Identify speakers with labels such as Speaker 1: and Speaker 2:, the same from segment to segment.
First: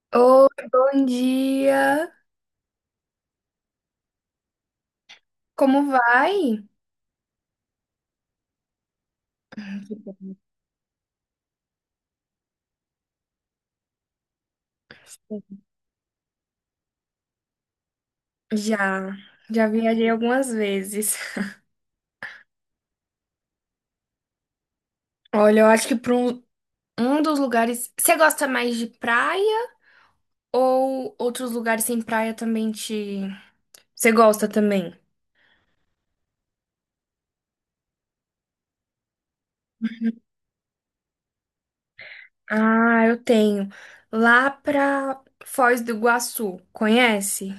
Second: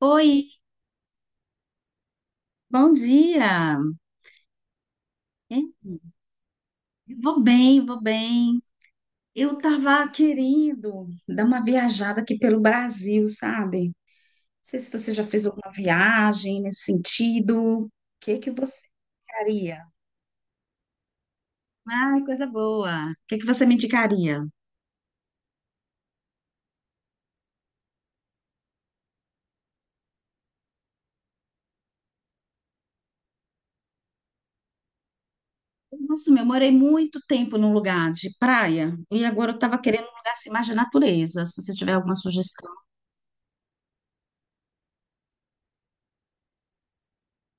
Speaker 1: Oi,
Speaker 2: Oi, bom dia.
Speaker 1: bom dia. É,
Speaker 2: Como vai?
Speaker 1: eu vou bem, vou bem. Eu tava querendo dar uma viajada aqui pelo Brasil, sabe? Não sei se você já fez alguma viagem nesse sentido. O que que você
Speaker 2: Já, já
Speaker 1: indicaria?
Speaker 2: viajei algumas vezes.
Speaker 1: Ai, coisa boa. O que que você me indicaria?
Speaker 2: Olha, eu acho que para um dos lugares. Você gosta mais de praia ou outros lugares sem praia também te. Você gosta também?
Speaker 1: Nossa, meu, eu morei muito tempo num lugar de praia e agora eu tava querendo um lugar assim, mais de natureza. Se você tiver alguma sugestão,
Speaker 2: Ah, eu tenho. Lá pra Foz do Iguaçu, conhece?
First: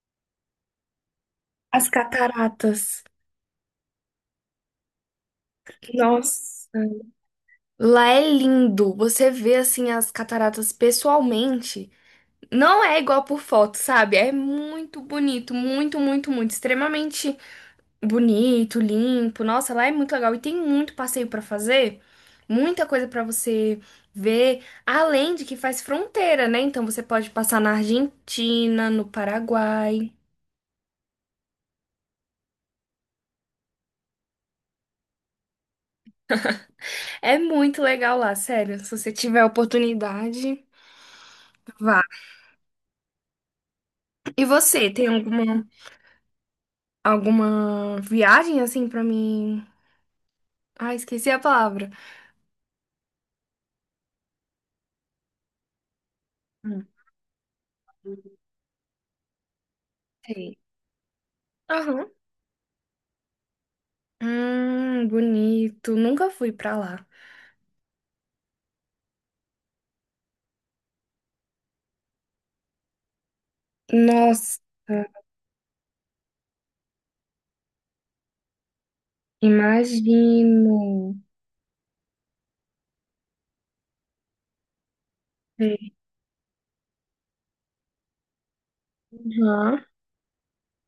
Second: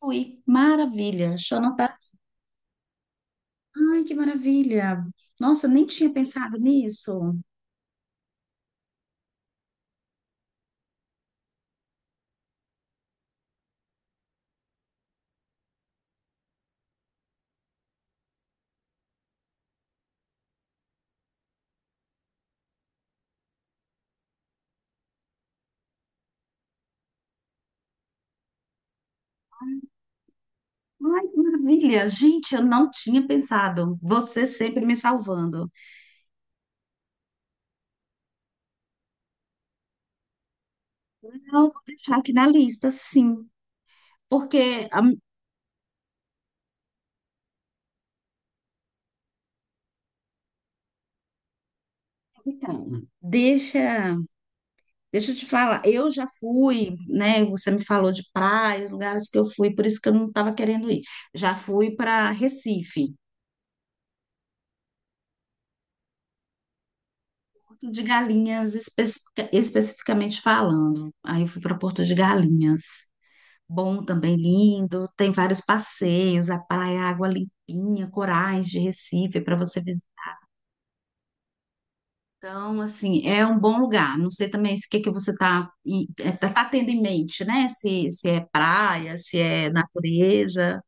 Speaker 1: fui. Maravilha. Deixa eu
Speaker 2: As
Speaker 1: anotar.
Speaker 2: cataratas.
Speaker 1: Ai, que maravilha! Nossa, nem tinha pensado
Speaker 2: Nossa.
Speaker 1: nisso.
Speaker 2: Lá é lindo. Você vê assim as cataratas pessoalmente. Não é igual por foto, sabe? É muito bonito, muito, muito, muito, extremamente bonito, limpo. Nossa, lá é muito legal e tem muito passeio pra fazer, muita coisa pra você ver, além de que faz fronteira, né? Então você pode passar na Argentina, no Paraguai.
Speaker 1: Ai, que maravilha! Gente, eu não tinha pensado. Você sempre me salvando.
Speaker 2: É muito legal lá, sério. Se você tiver a oportunidade,
Speaker 1: Não, vou
Speaker 2: vá.
Speaker 1: deixar aqui na lista, sim.
Speaker 2: E
Speaker 1: Porque,
Speaker 2: você,
Speaker 1: a-
Speaker 2: tem alguma viagem assim pra mim? Ah, esqueci a palavra.
Speaker 1: então, deixa eu te falar, eu já
Speaker 2: Hum,
Speaker 1: fui, né? Você me falou de praia, lugares que eu fui, por isso que eu não estava
Speaker 2: Sei.
Speaker 1: querendo ir. Já fui
Speaker 2: Aham.
Speaker 1: para Recife,
Speaker 2: Bonito. Nunca fui pra lá.
Speaker 1: Porto de Galinhas, especificamente falando. Aí eu fui para Porto de Galinhas. Bom também,
Speaker 2: Nossa,
Speaker 1: lindo. Tem vários passeios, a praia, água limpinha, corais de Recife para você visitar.
Speaker 2: imagino.
Speaker 1: Então, assim, é um bom lugar. Não sei também se o que que você está tá tendo em mente, né? Se é praia, se é
Speaker 2: Uhum.
Speaker 1: natureza.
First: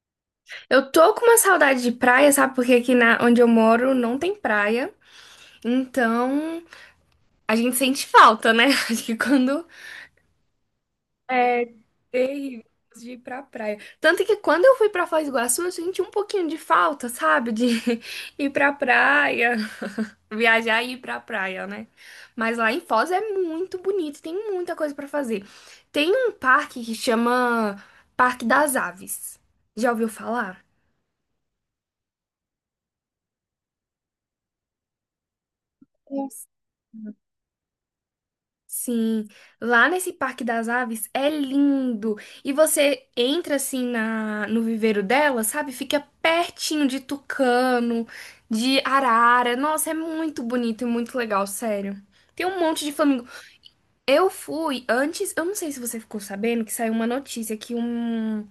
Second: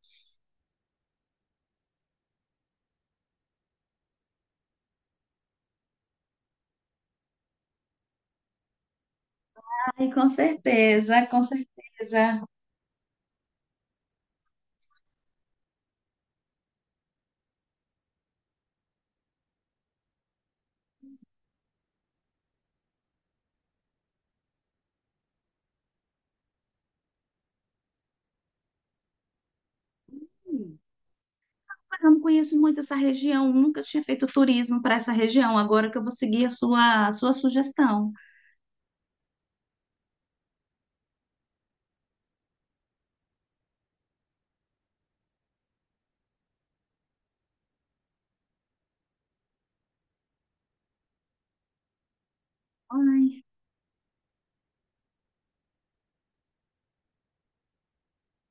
Speaker 2: Eu tô com uma saudade de praia, sabe? Porque aqui na, onde eu moro não tem praia. Então a gente sente falta, né? Acho que quando
Speaker 1: Ai, com certeza, com
Speaker 2: é
Speaker 1: certeza.
Speaker 2: terrível de ir pra praia. Tanto que quando eu fui pra Foz do Iguaçu, eu senti um pouquinho de falta, sabe? De ir pra praia. Viajar e ir pra praia, né? Mas lá em Foz é muito bonito, tem muita coisa pra fazer. Tem um parque que chama Parque das Aves. Já ouviu falar?
Speaker 1: Hum. Eu não conheço muito essa região, nunca tinha feito turismo para essa região. Agora que eu vou seguir
Speaker 2: Nossa.
Speaker 1: a a sua sugestão.
Speaker 2: Sim, lá nesse Parque das Aves é lindo. E você entra assim na no viveiro dela, sabe? Fica pertinho de tucano, de arara. Nossa, é muito bonito e muito legal, sério. Tem um monte de
Speaker 1: Ai,
Speaker 2: flamingos. Eu fui antes, eu não sei se você ficou sabendo que saiu uma notícia que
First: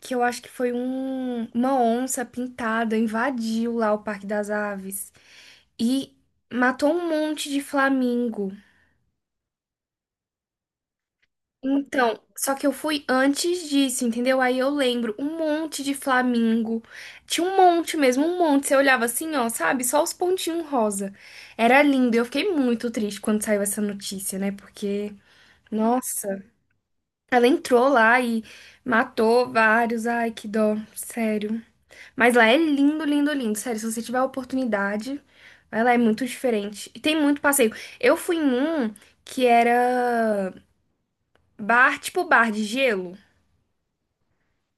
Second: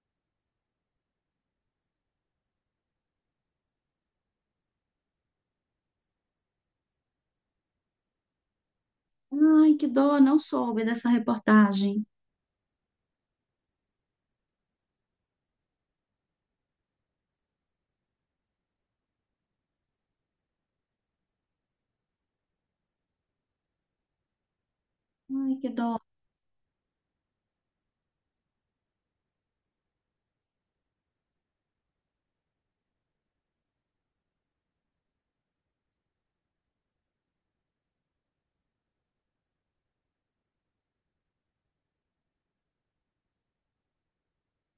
Speaker 2: que eu acho que foi um, uma onça pintada invadiu lá o Parque das Aves e matou um monte de flamingo.
Speaker 1: ai, que dó, não soube dessa reportagem.
Speaker 2: Então, só que eu fui antes disso, entendeu? Aí eu lembro, um monte de flamingo. Tinha um monte mesmo, um monte. Você olhava assim, ó, sabe? Só os pontinhos rosa. Era lindo. Eu fiquei muito triste quando saiu essa notícia, né? Porque,
Speaker 1: Ai, que dó.
Speaker 2: nossa. Ela entrou lá e matou vários. Ai, que dó, sério. Mas lá é lindo, lindo, lindo, sério. Se você tiver a oportunidade, vai lá, é muito diferente. E tem muito passeio. Eu fui em um que era bar, tipo bar de gelo,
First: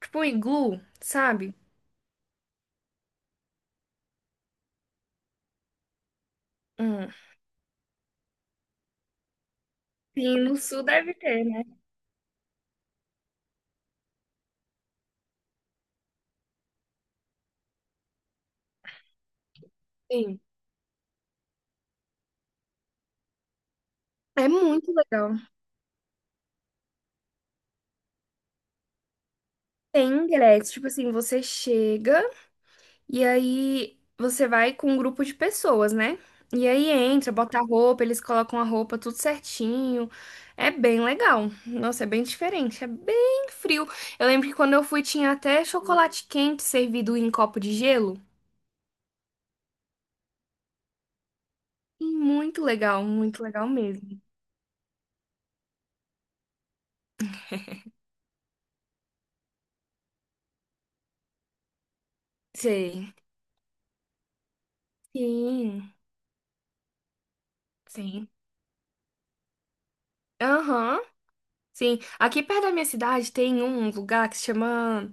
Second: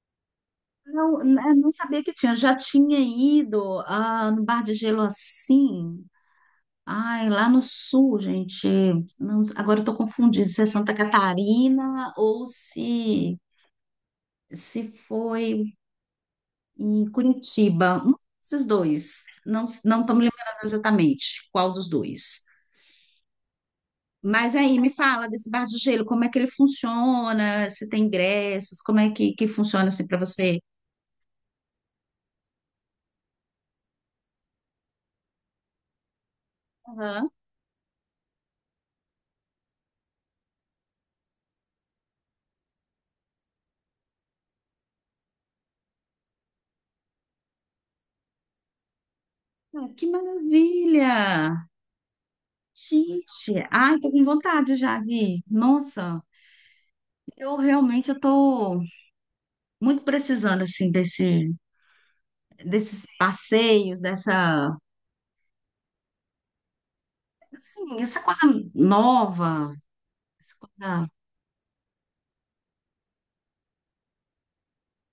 Speaker 2: tipo um iglu,
Speaker 1: Não,
Speaker 2: sabe?
Speaker 1: eu não sabia que tinha. Já tinha ido no Bar de Gelo assim.
Speaker 2: Hum.
Speaker 1: Ai, lá no sul, gente. Agora eu tô
Speaker 2: Sim,
Speaker 1: confundindo
Speaker 2: no
Speaker 1: se é
Speaker 2: sul
Speaker 1: Santa
Speaker 2: deve ter, né?
Speaker 1: Catarina ou se foi em Curitiba. Um desses dois. Não, não estou me
Speaker 2: Sim.
Speaker 1: lembrando exatamente qual dos dois.
Speaker 2: É
Speaker 1: Mas aí, me
Speaker 2: muito
Speaker 1: fala
Speaker 2: legal.
Speaker 1: desse Bar de Gelo, como é que ele funciona, se tem ingressos, como é que funciona assim
Speaker 2: Tem
Speaker 1: para você?
Speaker 2: ingresso, tipo assim, você chega. E aí você vai com um grupo de pessoas, né? E aí
Speaker 1: Aham.
Speaker 2: entra, bota a roupa, eles colocam a roupa tudo certinho. É bem legal. Nossa, é bem diferente, é bem frio. Eu lembro que quando eu fui tinha até chocolate quente servido em copo de gelo.
Speaker 1: Ah, que maravilha!
Speaker 2: E muito
Speaker 1: Gente,
Speaker 2: legal
Speaker 1: ai, tô
Speaker 2: mesmo.
Speaker 1: com vontade já, Gui. Nossa, eu realmente eu tô muito precisando assim desses
Speaker 2: Sei.
Speaker 1: passeios, dessa,
Speaker 2: Sim,
Speaker 1: assim, essa
Speaker 2: sim.
Speaker 1: coisa nova, essa
Speaker 2: Aham.
Speaker 1: coisa
Speaker 2: Sim, aqui perto da minha cidade tem um lugar que se chama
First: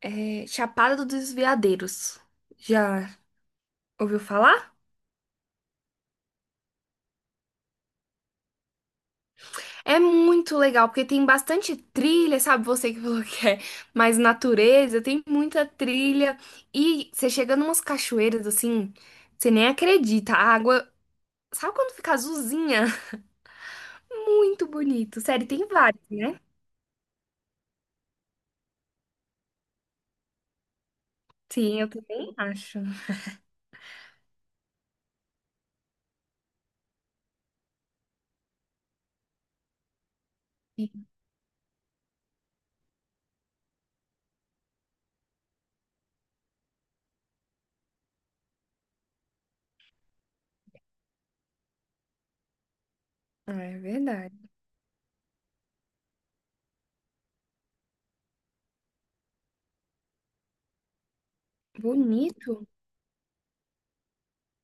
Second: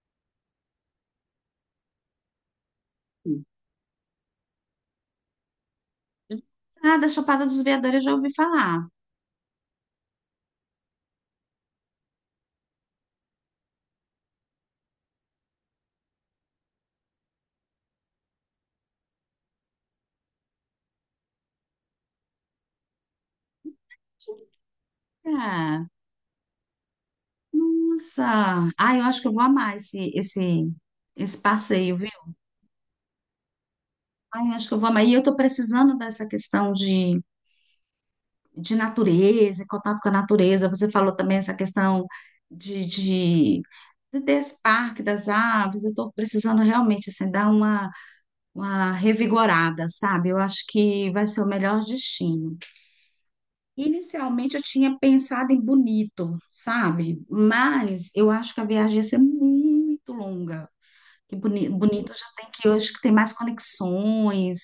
Speaker 2: Chapada dos Veadeiros. Já
Speaker 1: assim,
Speaker 2: ouviu falar?
Speaker 1: ah, da Chapada dos Veadores eu já ouvi falar.
Speaker 2: É muito legal, porque tem bastante trilha, sabe? Você que falou que é mais natureza, tem muita trilha. E você chega numas cachoeiras assim, você nem acredita. A água, sabe quando fica azulzinha? Muito bonito. Sério, tem
Speaker 1: Ah,
Speaker 2: vários, né?
Speaker 1: nossa, ai, eu acho que eu vou amar esse
Speaker 2: Sim, eu
Speaker 1: passeio, viu?
Speaker 2: também acho.
Speaker 1: Ai, eu acho que eu vou amar. E eu tô precisando dessa questão de natureza, contato com a natureza. Você falou também essa questão de, de- desse parque das aves. Eu estou precisando realmente assim, dar uma revigorada, sabe? Eu acho que vai ser o melhor destino.
Speaker 2: Ah, é verdade.
Speaker 1: Inicialmente eu tinha pensado em Bonito, sabe? Mas eu acho que a viagem ia ser muito longa. Que bonito já tem que
Speaker 2: Bonito?
Speaker 1: hoje que tem mais conexões.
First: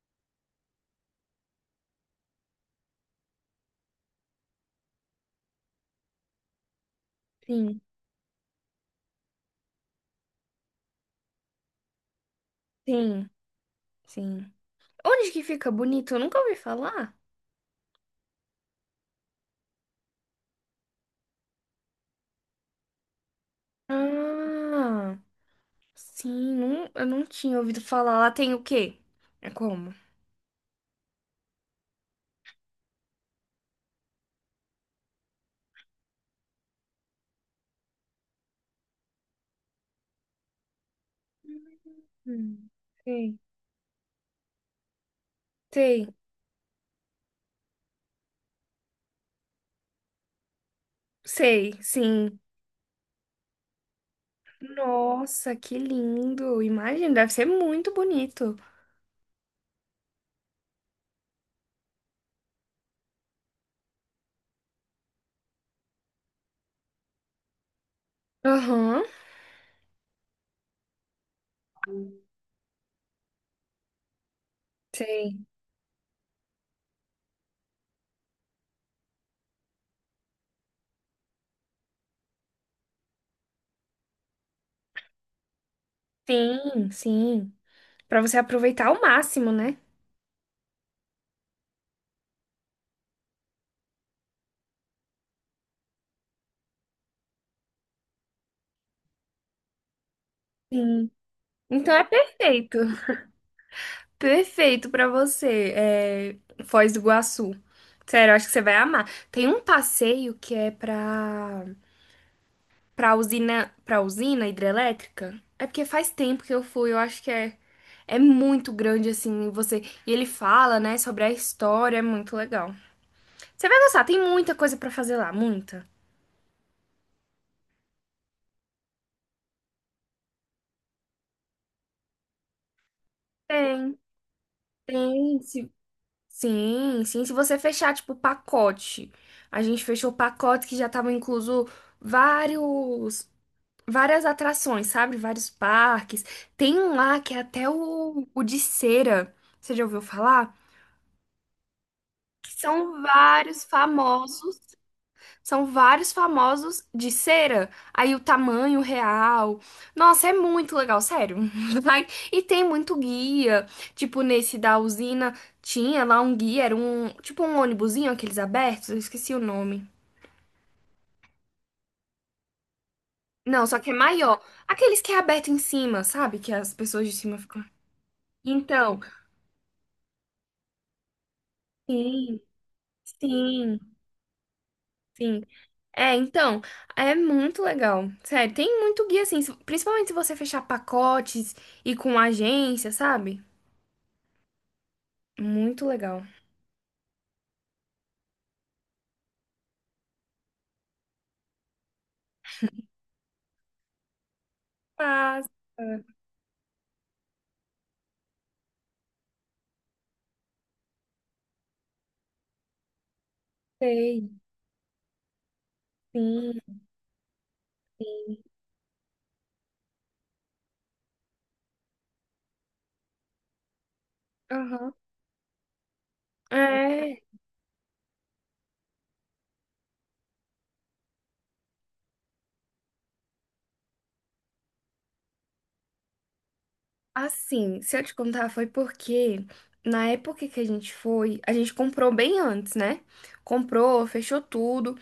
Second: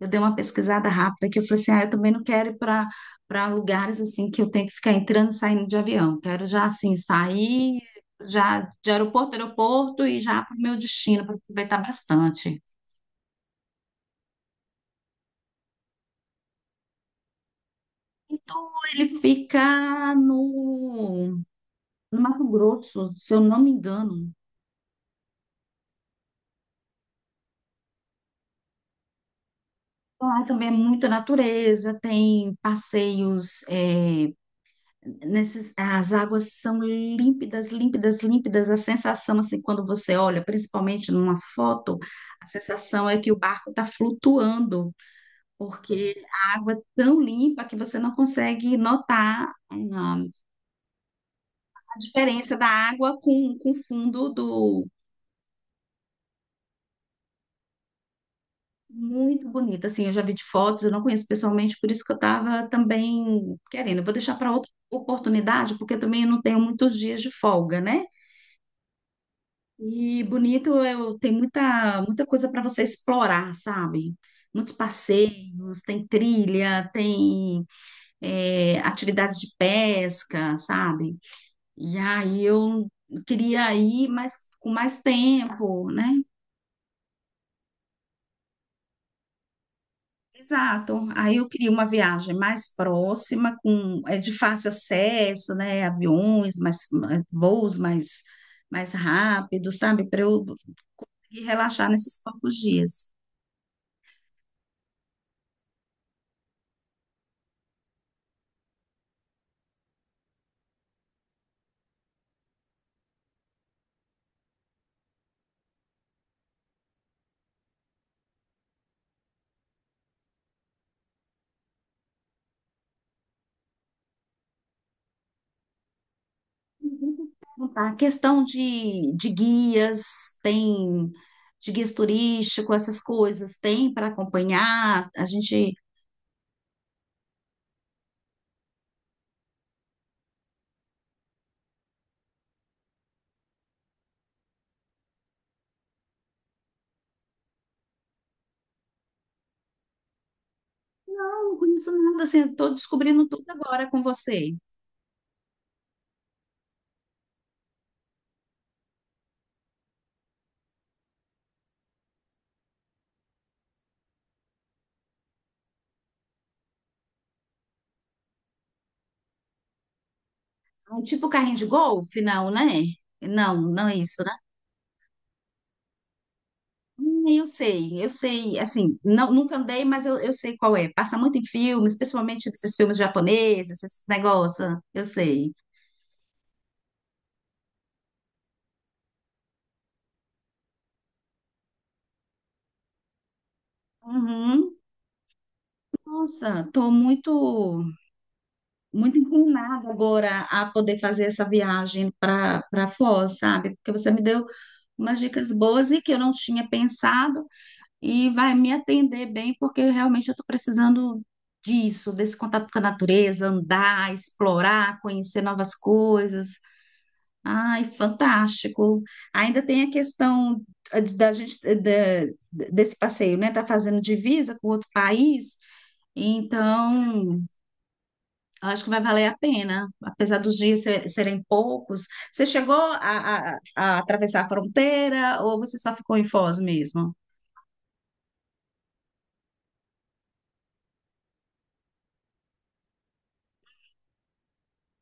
Speaker 1: Eu dei uma pesquisada rápida que eu falei assim, ah, eu também não quero ir para lugares assim que eu tenho que ficar entrando e saindo de avião. Quero já assim sair
Speaker 2: Sim,
Speaker 1: já de aeroporto a aeroporto e já para o meu destino para aproveitar bastante.
Speaker 2: sim, sim. Onde que fica bonito? Eu nunca ouvi falar.
Speaker 1: Então ele fica no Mato Grosso, se eu não me engano.
Speaker 2: Ah, sim, não, eu não tinha ouvido falar. Lá tem o quê? É como?
Speaker 1: Lá também é muita natureza, tem passeios nesses, as águas são límpidas, límpidas, límpidas. A sensação, assim, quando você olha, principalmente numa foto, a
Speaker 2: Hum,
Speaker 1: sensação é que o
Speaker 2: Sei,
Speaker 1: barco está flutuando,
Speaker 2: sei,
Speaker 1: porque a água é tão limpa que você não consegue notar, ah,
Speaker 2: sei,
Speaker 1: a
Speaker 2: sim.
Speaker 1: diferença da água com o fundo do.
Speaker 2: Nossa, que lindo! Imagina, deve ser muito bonito.
Speaker 1: Muito bonita. Assim, eu já vi de fotos, eu não conheço pessoalmente, por isso que eu estava também querendo. Eu vou deixar para outra oportunidade, porque também eu não tenho muitos dias de folga, né?
Speaker 2: Aham,
Speaker 1: E bonito, eu, tem muita, muita coisa para você explorar, sabe? Muitos
Speaker 2: sei.
Speaker 1: passeios, tem trilha, tem é, atividades de pesca, sabe? E aí eu queria ir mais, com mais tempo, né?
Speaker 2: Sim, sim. Pra você aproveitar ao máximo, né?
Speaker 1: Exato. Aí eu queria uma viagem mais próxima, com é de fácil acesso, né? Aviões, mais, voos mais, mais rápidos, sabe? Para eu
Speaker 2: Sim.
Speaker 1: conseguir relaxar
Speaker 2: Então é
Speaker 1: nesses poucos
Speaker 2: perfeito.
Speaker 1: dias.
Speaker 2: Perfeito pra você, Foz do Iguaçu. Sério, eu acho que você vai amar. Tem um passeio que é pra pra usina, pra usina hidrelétrica? É porque faz tempo que eu fui, eu acho que é, é muito grande assim, você, e ele fala, né, sobre a história, é muito legal. Você vai gostar, tem muita coisa pra fazer lá, muita.
Speaker 1: A questão de guias, tem de guias turísticos, essas coisas, tem
Speaker 2: Tem,
Speaker 1: para acompanhar. A
Speaker 2: tem.
Speaker 1: gente
Speaker 2: Sim, sim, se você fechar tipo o pacote. A gente fechou o pacote que já tava incluso vários várias atrações, sabe? Vários parques. Tem um lá que é até o de cera. Você já ouviu falar?
Speaker 1: não conheço nada assim, estou
Speaker 2: São
Speaker 1: descobrindo tudo
Speaker 2: vários
Speaker 1: agora com você.
Speaker 2: famosos, são vários famosos de cera. Aí o tamanho real. Nossa, é muito legal, sério. E tem muito guia. Tipo, nesse da usina tinha lá um guia, era um, tipo um ônibusinho, aqueles abertos, eu esqueci o nome.
Speaker 1: Um tipo carrinho de golfe, não, né? Não,
Speaker 2: Não, só
Speaker 1: não
Speaker 2: que é
Speaker 1: é isso, né?
Speaker 2: maior. Aqueles que é aberto em cima, sabe? Que as pessoas de cima
Speaker 1: Eu
Speaker 2: ficam.
Speaker 1: sei, eu sei, assim,
Speaker 2: Então,
Speaker 1: não, nunca andei, mas eu sei qual é. Passa muito em filmes,
Speaker 2: sim,
Speaker 1: principalmente esses filmes
Speaker 2: sim,
Speaker 1: japoneses, esses negócios, eu
Speaker 2: sim.
Speaker 1: sei.
Speaker 2: É, então, é muito legal. Sério, tem muito guia assim, principalmente se você fechar pacotes e com agência, sabe?
Speaker 1: Uhum.
Speaker 2: Muito legal.
Speaker 1: Nossa, tô muito inclinada agora a poder fazer essa viagem para Foz, sabe? Porque você me deu umas
Speaker 2: Passa,
Speaker 1: dicas boas e que eu não tinha pensado e vai me atender bem, porque realmente eu estou precisando disso, desse contato com a natureza, andar,
Speaker 2: sei.
Speaker 1: explorar, conhecer novas coisas.
Speaker 2: Sim,
Speaker 1: Ai,
Speaker 2: sim.
Speaker 1: fantástico. Ainda tem a questão da gente desse passeio, né? Tá fazendo divisa com outro
Speaker 2: Aham.
Speaker 1: país,
Speaker 2: É,
Speaker 1: então eu acho que vai valer a pena, apesar dos dias serem poucos. Você chegou a, a atravessar a fronteira ou você só ficou em Foz mesmo?
Speaker 2: assim, se eu te contar, foi porque na época que a gente foi, a gente comprou bem antes, né? Comprou, fechou tudo.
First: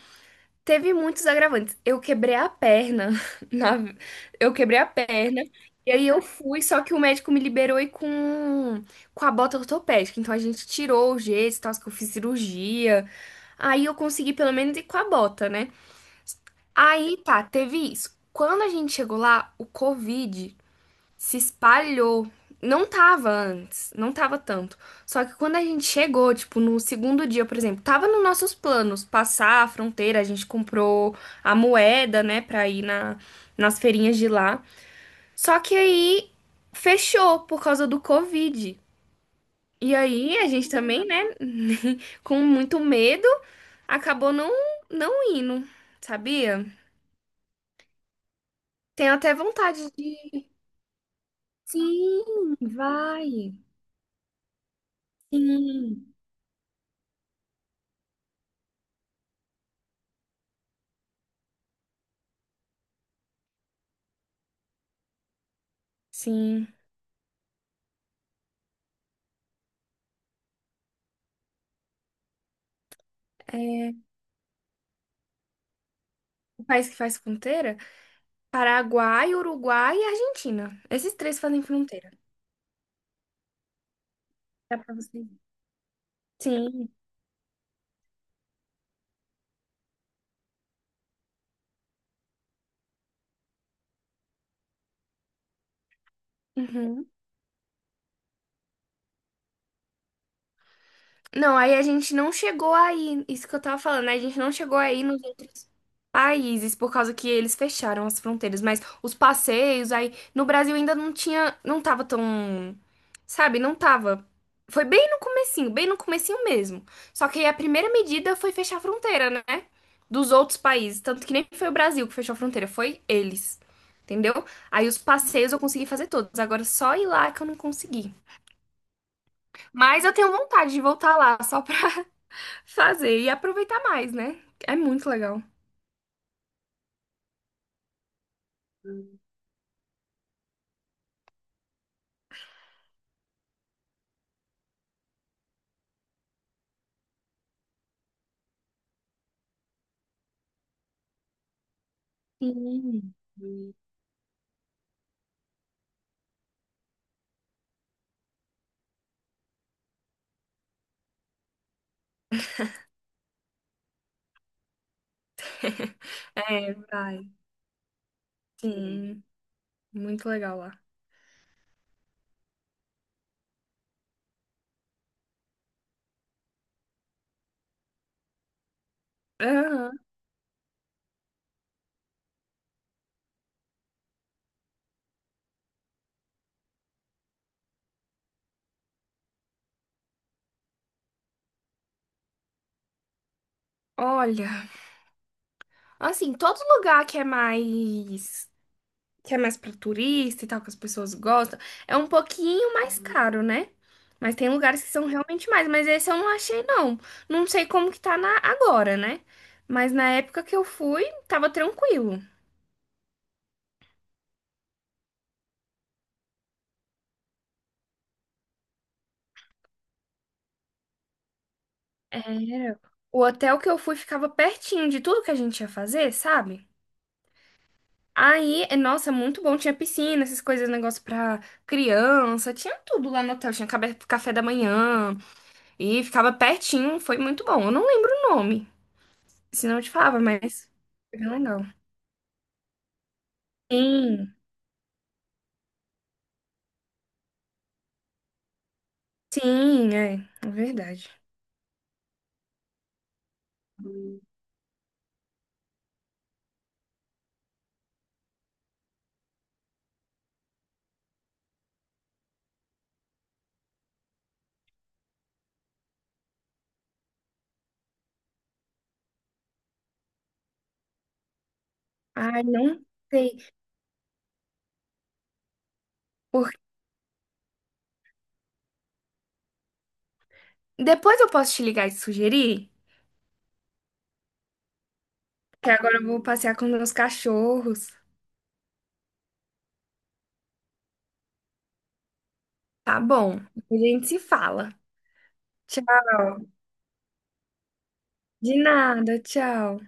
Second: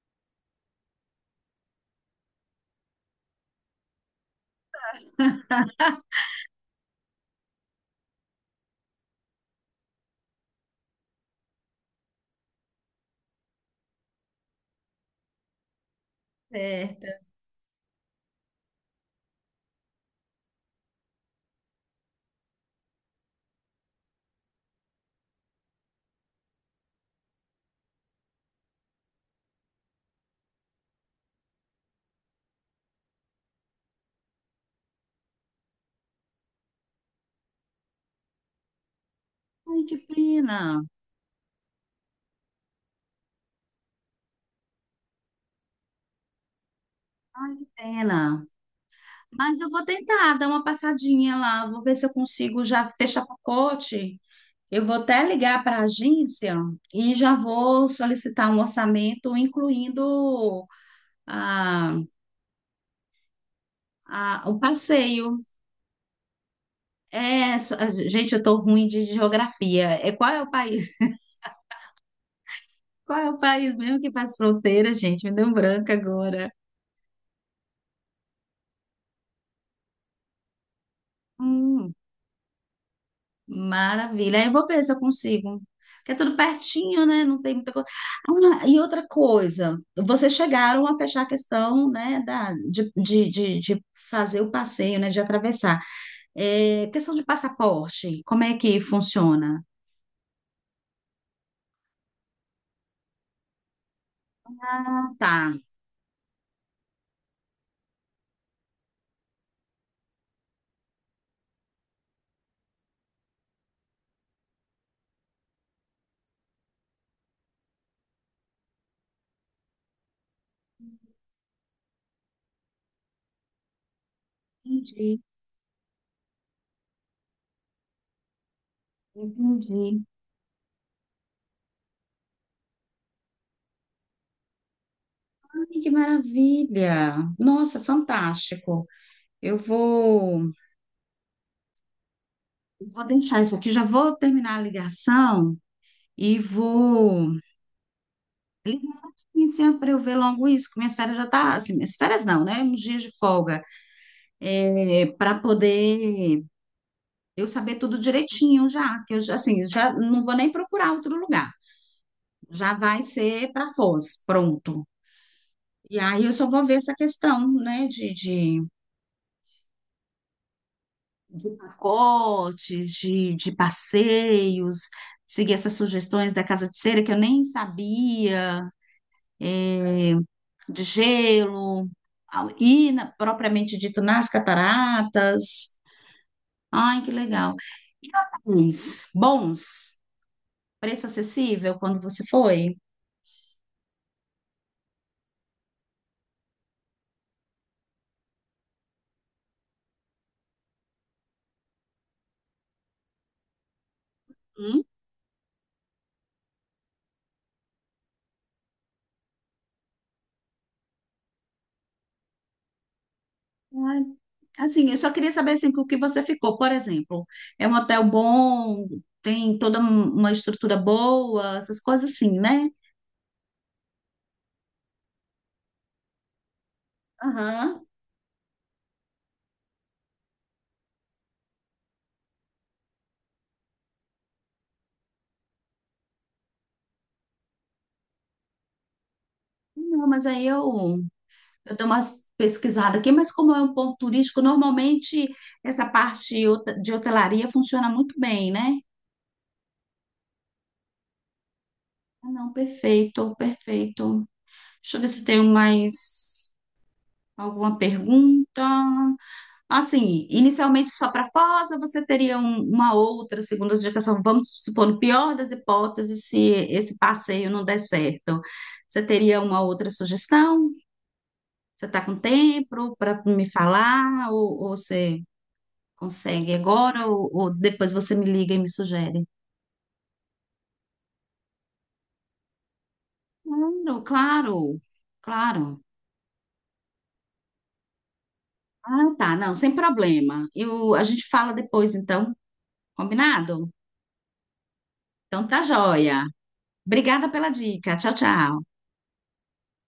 Speaker 2: Teve muitos agravantes. Eu quebrei a perna. na- Eu quebrei a perna. E aí eu fui, só que o médico me liberou e com a bota ortopédica. Então a gente tirou o gesso, e tal, que eu fiz cirurgia. Aí eu consegui pelo menos ir com a bota, né? Aí
Speaker 1: Certa.
Speaker 2: tá, teve isso. Quando a gente chegou lá, o Covid se espalhou. Não tava antes, não tava tanto. Só que quando a gente chegou, tipo, no segundo dia, por exemplo, tava nos nossos planos passar a fronteira, a gente comprou a moeda, né, pra ir na, nas feirinhas de lá. Só que aí fechou por causa do Covid.
Speaker 1: Ai,
Speaker 2: E
Speaker 1: que
Speaker 2: aí a
Speaker 1: pena.
Speaker 2: gente também, né, com muito medo, acabou não indo, sabia?
Speaker 1: Ai, que pena.
Speaker 2: Tenho até
Speaker 1: Mas eu vou
Speaker 2: vontade
Speaker 1: tentar
Speaker 2: de.
Speaker 1: dar uma passadinha lá, vou ver se eu
Speaker 2: Sim,
Speaker 1: consigo já fechar
Speaker 2: vai.
Speaker 1: pacote. Eu vou até ligar para a
Speaker 2: Sim,
Speaker 1: agência e já vou solicitar um orçamento, incluindo a, o passeio.
Speaker 2: sim.
Speaker 1: É, gente, eu estou ruim de geografia. É, qual é o país? Qual é o país
Speaker 2: É.
Speaker 1: mesmo que faz fronteira, gente? Me deu um branco agora.
Speaker 2: O país que faz fronteira? Paraguai, Uruguai e Argentina. Esses três fazem
Speaker 1: Hum,
Speaker 2: fronteira.
Speaker 1: maravilha. Aí eu vou
Speaker 2: Dá
Speaker 1: ver se
Speaker 2: pra
Speaker 1: eu
Speaker 2: você ir.
Speaker 1: consigo. Porque é tudo
Speaker 2: Sim.
Speaker 1: pertinho, né? Não tem muita coisa. Ah, e outra coisa, vocês chegaram a fechar a questão, né, da, de fazer o passeio, né, de atravessar. É,
Speaker 2: Uhum.
Speaker 1: questão de passaporte, como é que funciona?
Speaker 2: Não, aí a gente não chegou aí, isso que eu tava falando, né? A gente não chegou
Speaker 1: Ah,
Speaker 2: aí nos
Speaker 1: tá.
Speaker 2: outros países por causa que eles fecharam as fronteiras, mas os passeios aí no Brasil ainda não tinha, não tava tão, sabe, não tava. Foi bem no comecinho mesmo. Só que aí a primeira medida foi fechar a fronteira, né? Dos outros países, tanto que nem foi o Brasil que fechou a fronteira, foi eles. Entendeu? Aí os
Speaker 1: Entendi,
Speaker 2: passeios eu consegui fazer todos. Agora só ir lá que eu não consegui.
Speaker 1: entendi.
Speaker 2: Mas eu tenho vontade de voltar lá, só pra fazer e aproveitar mais, né? É muito legal.
Speaker 1: Ai, que maravilha. Nossa, fantástico. Eu vou. Vou deixar isso aqui, já vou terminar a ligação e vou ligar para eu ver logo isso, que minhas férias já tá, assim, minhas férias não, né? Uns dias de
Speaker 2: Sim.
Speaker 1: folga, é, para poder eu saber tudo direitinho já, que eu já, assim, já não vou nem procurar outro lugar. Já vai ser para Foz, pronto. E aí eu só vou
Speaker 2: É,
Speaker 1: ver essa
Speaker 2: vai.
Speaker 1: questão, né,
Speaker 2: Sim, muito legal lá.
Speaker 1: de pacotes, de passeios, seguir essas sugestões da Casa de Cera que eu nem sabia
Speaker 2: Aham.
Speaker 1: eh, de gelo, propriamente dito nas cataratas. Ai, que legal. E hotéis bons, preço acessível quando você foi?
Speaker 2: Olha, assim, todo lugar que é mais para turista e tal, que as pessoas gostam, é um pouquinho mais caro, né? Mas tem lugares
Speaker 1: Hum?
Speaker 2: que são realmente mais, mas esse eu não achei não. Não sei como que tá na agora, né? Mas na época que eu fui, tava tranquilo.
Speaker 1: Ai, assim, eu só queria saber assim, com o que você ficou. Por exemplo, é um hotel bom, tem toda uma estrutura boa, essas coisas assim, né?
Speaker 2: Era. O hotel que eu fui ficava pertinho de tudo que a gente ia fazer, sabe?
Speaker 1: Aham.
Speaker 2: Aí, é, nossa, é muito bom. Tinha piscina, essas coisas, negócio pra criança. Tinha tudo lá no hotel. Tinha café da manhã. E ficava pertinho. Foi muito bom. Eu não lembro o nome. Senão eu te
Speaker 1: Não,
Speaker 2: falava,
Speaker 1: mas aí
Speaker 2: mas
Speaker 1: eu
Speaker 2: foi bem legal.
Speaker 1: eu dou umas pesquisadas aqui, mas como é um ponto
Speaker 2: Sim,
Speaker 1: turístico, normalmente essa parte de hotelaria funciona muito bem, né?
Speaker 2: sim, é. É verdade.
Speaker 1: Ah, não, perfeito, perfeito. Deixa eu ver se tenho mais alguma pergunta. Assim, inicialmente só para Foz, ou você teria uma outra segunda indicação? Vamos supor, no pior das hipóteses, se esse passeio não der certo, você teria uma outra sugestão? Você está com
Speaker 2: Ai, não
Speaker 1: tempo para
Speaker 2: sei.
Speaker 1: me falar? Ou você. Consegue
Speaker 2: Por...
Speaker 1: agora ou depois você me liga e me sugere?
Speaker 2: Depois eu posso te ligar e te sugerir.
Speaker 1: Claro, claro,
Speaker 2: Que
Speaker 1: claro.
Speaker 2: agora eu vou passear com meus cachorros.
Speaker 1: Ah, tá, não, sem problema. Eu, a gente fala depois, então,
Speaker 2: Tá bom.
Speaker 1: combinado?
Speaker 2: A gente se fala.
Speaker 1: Então tá
Speaker 2: Tchau.
Speaker 1: joia. Obrigada pela dica. Tchau,
Speaker 2: De
Speaker 1: tchau.
Speaker 2: nada, tchau.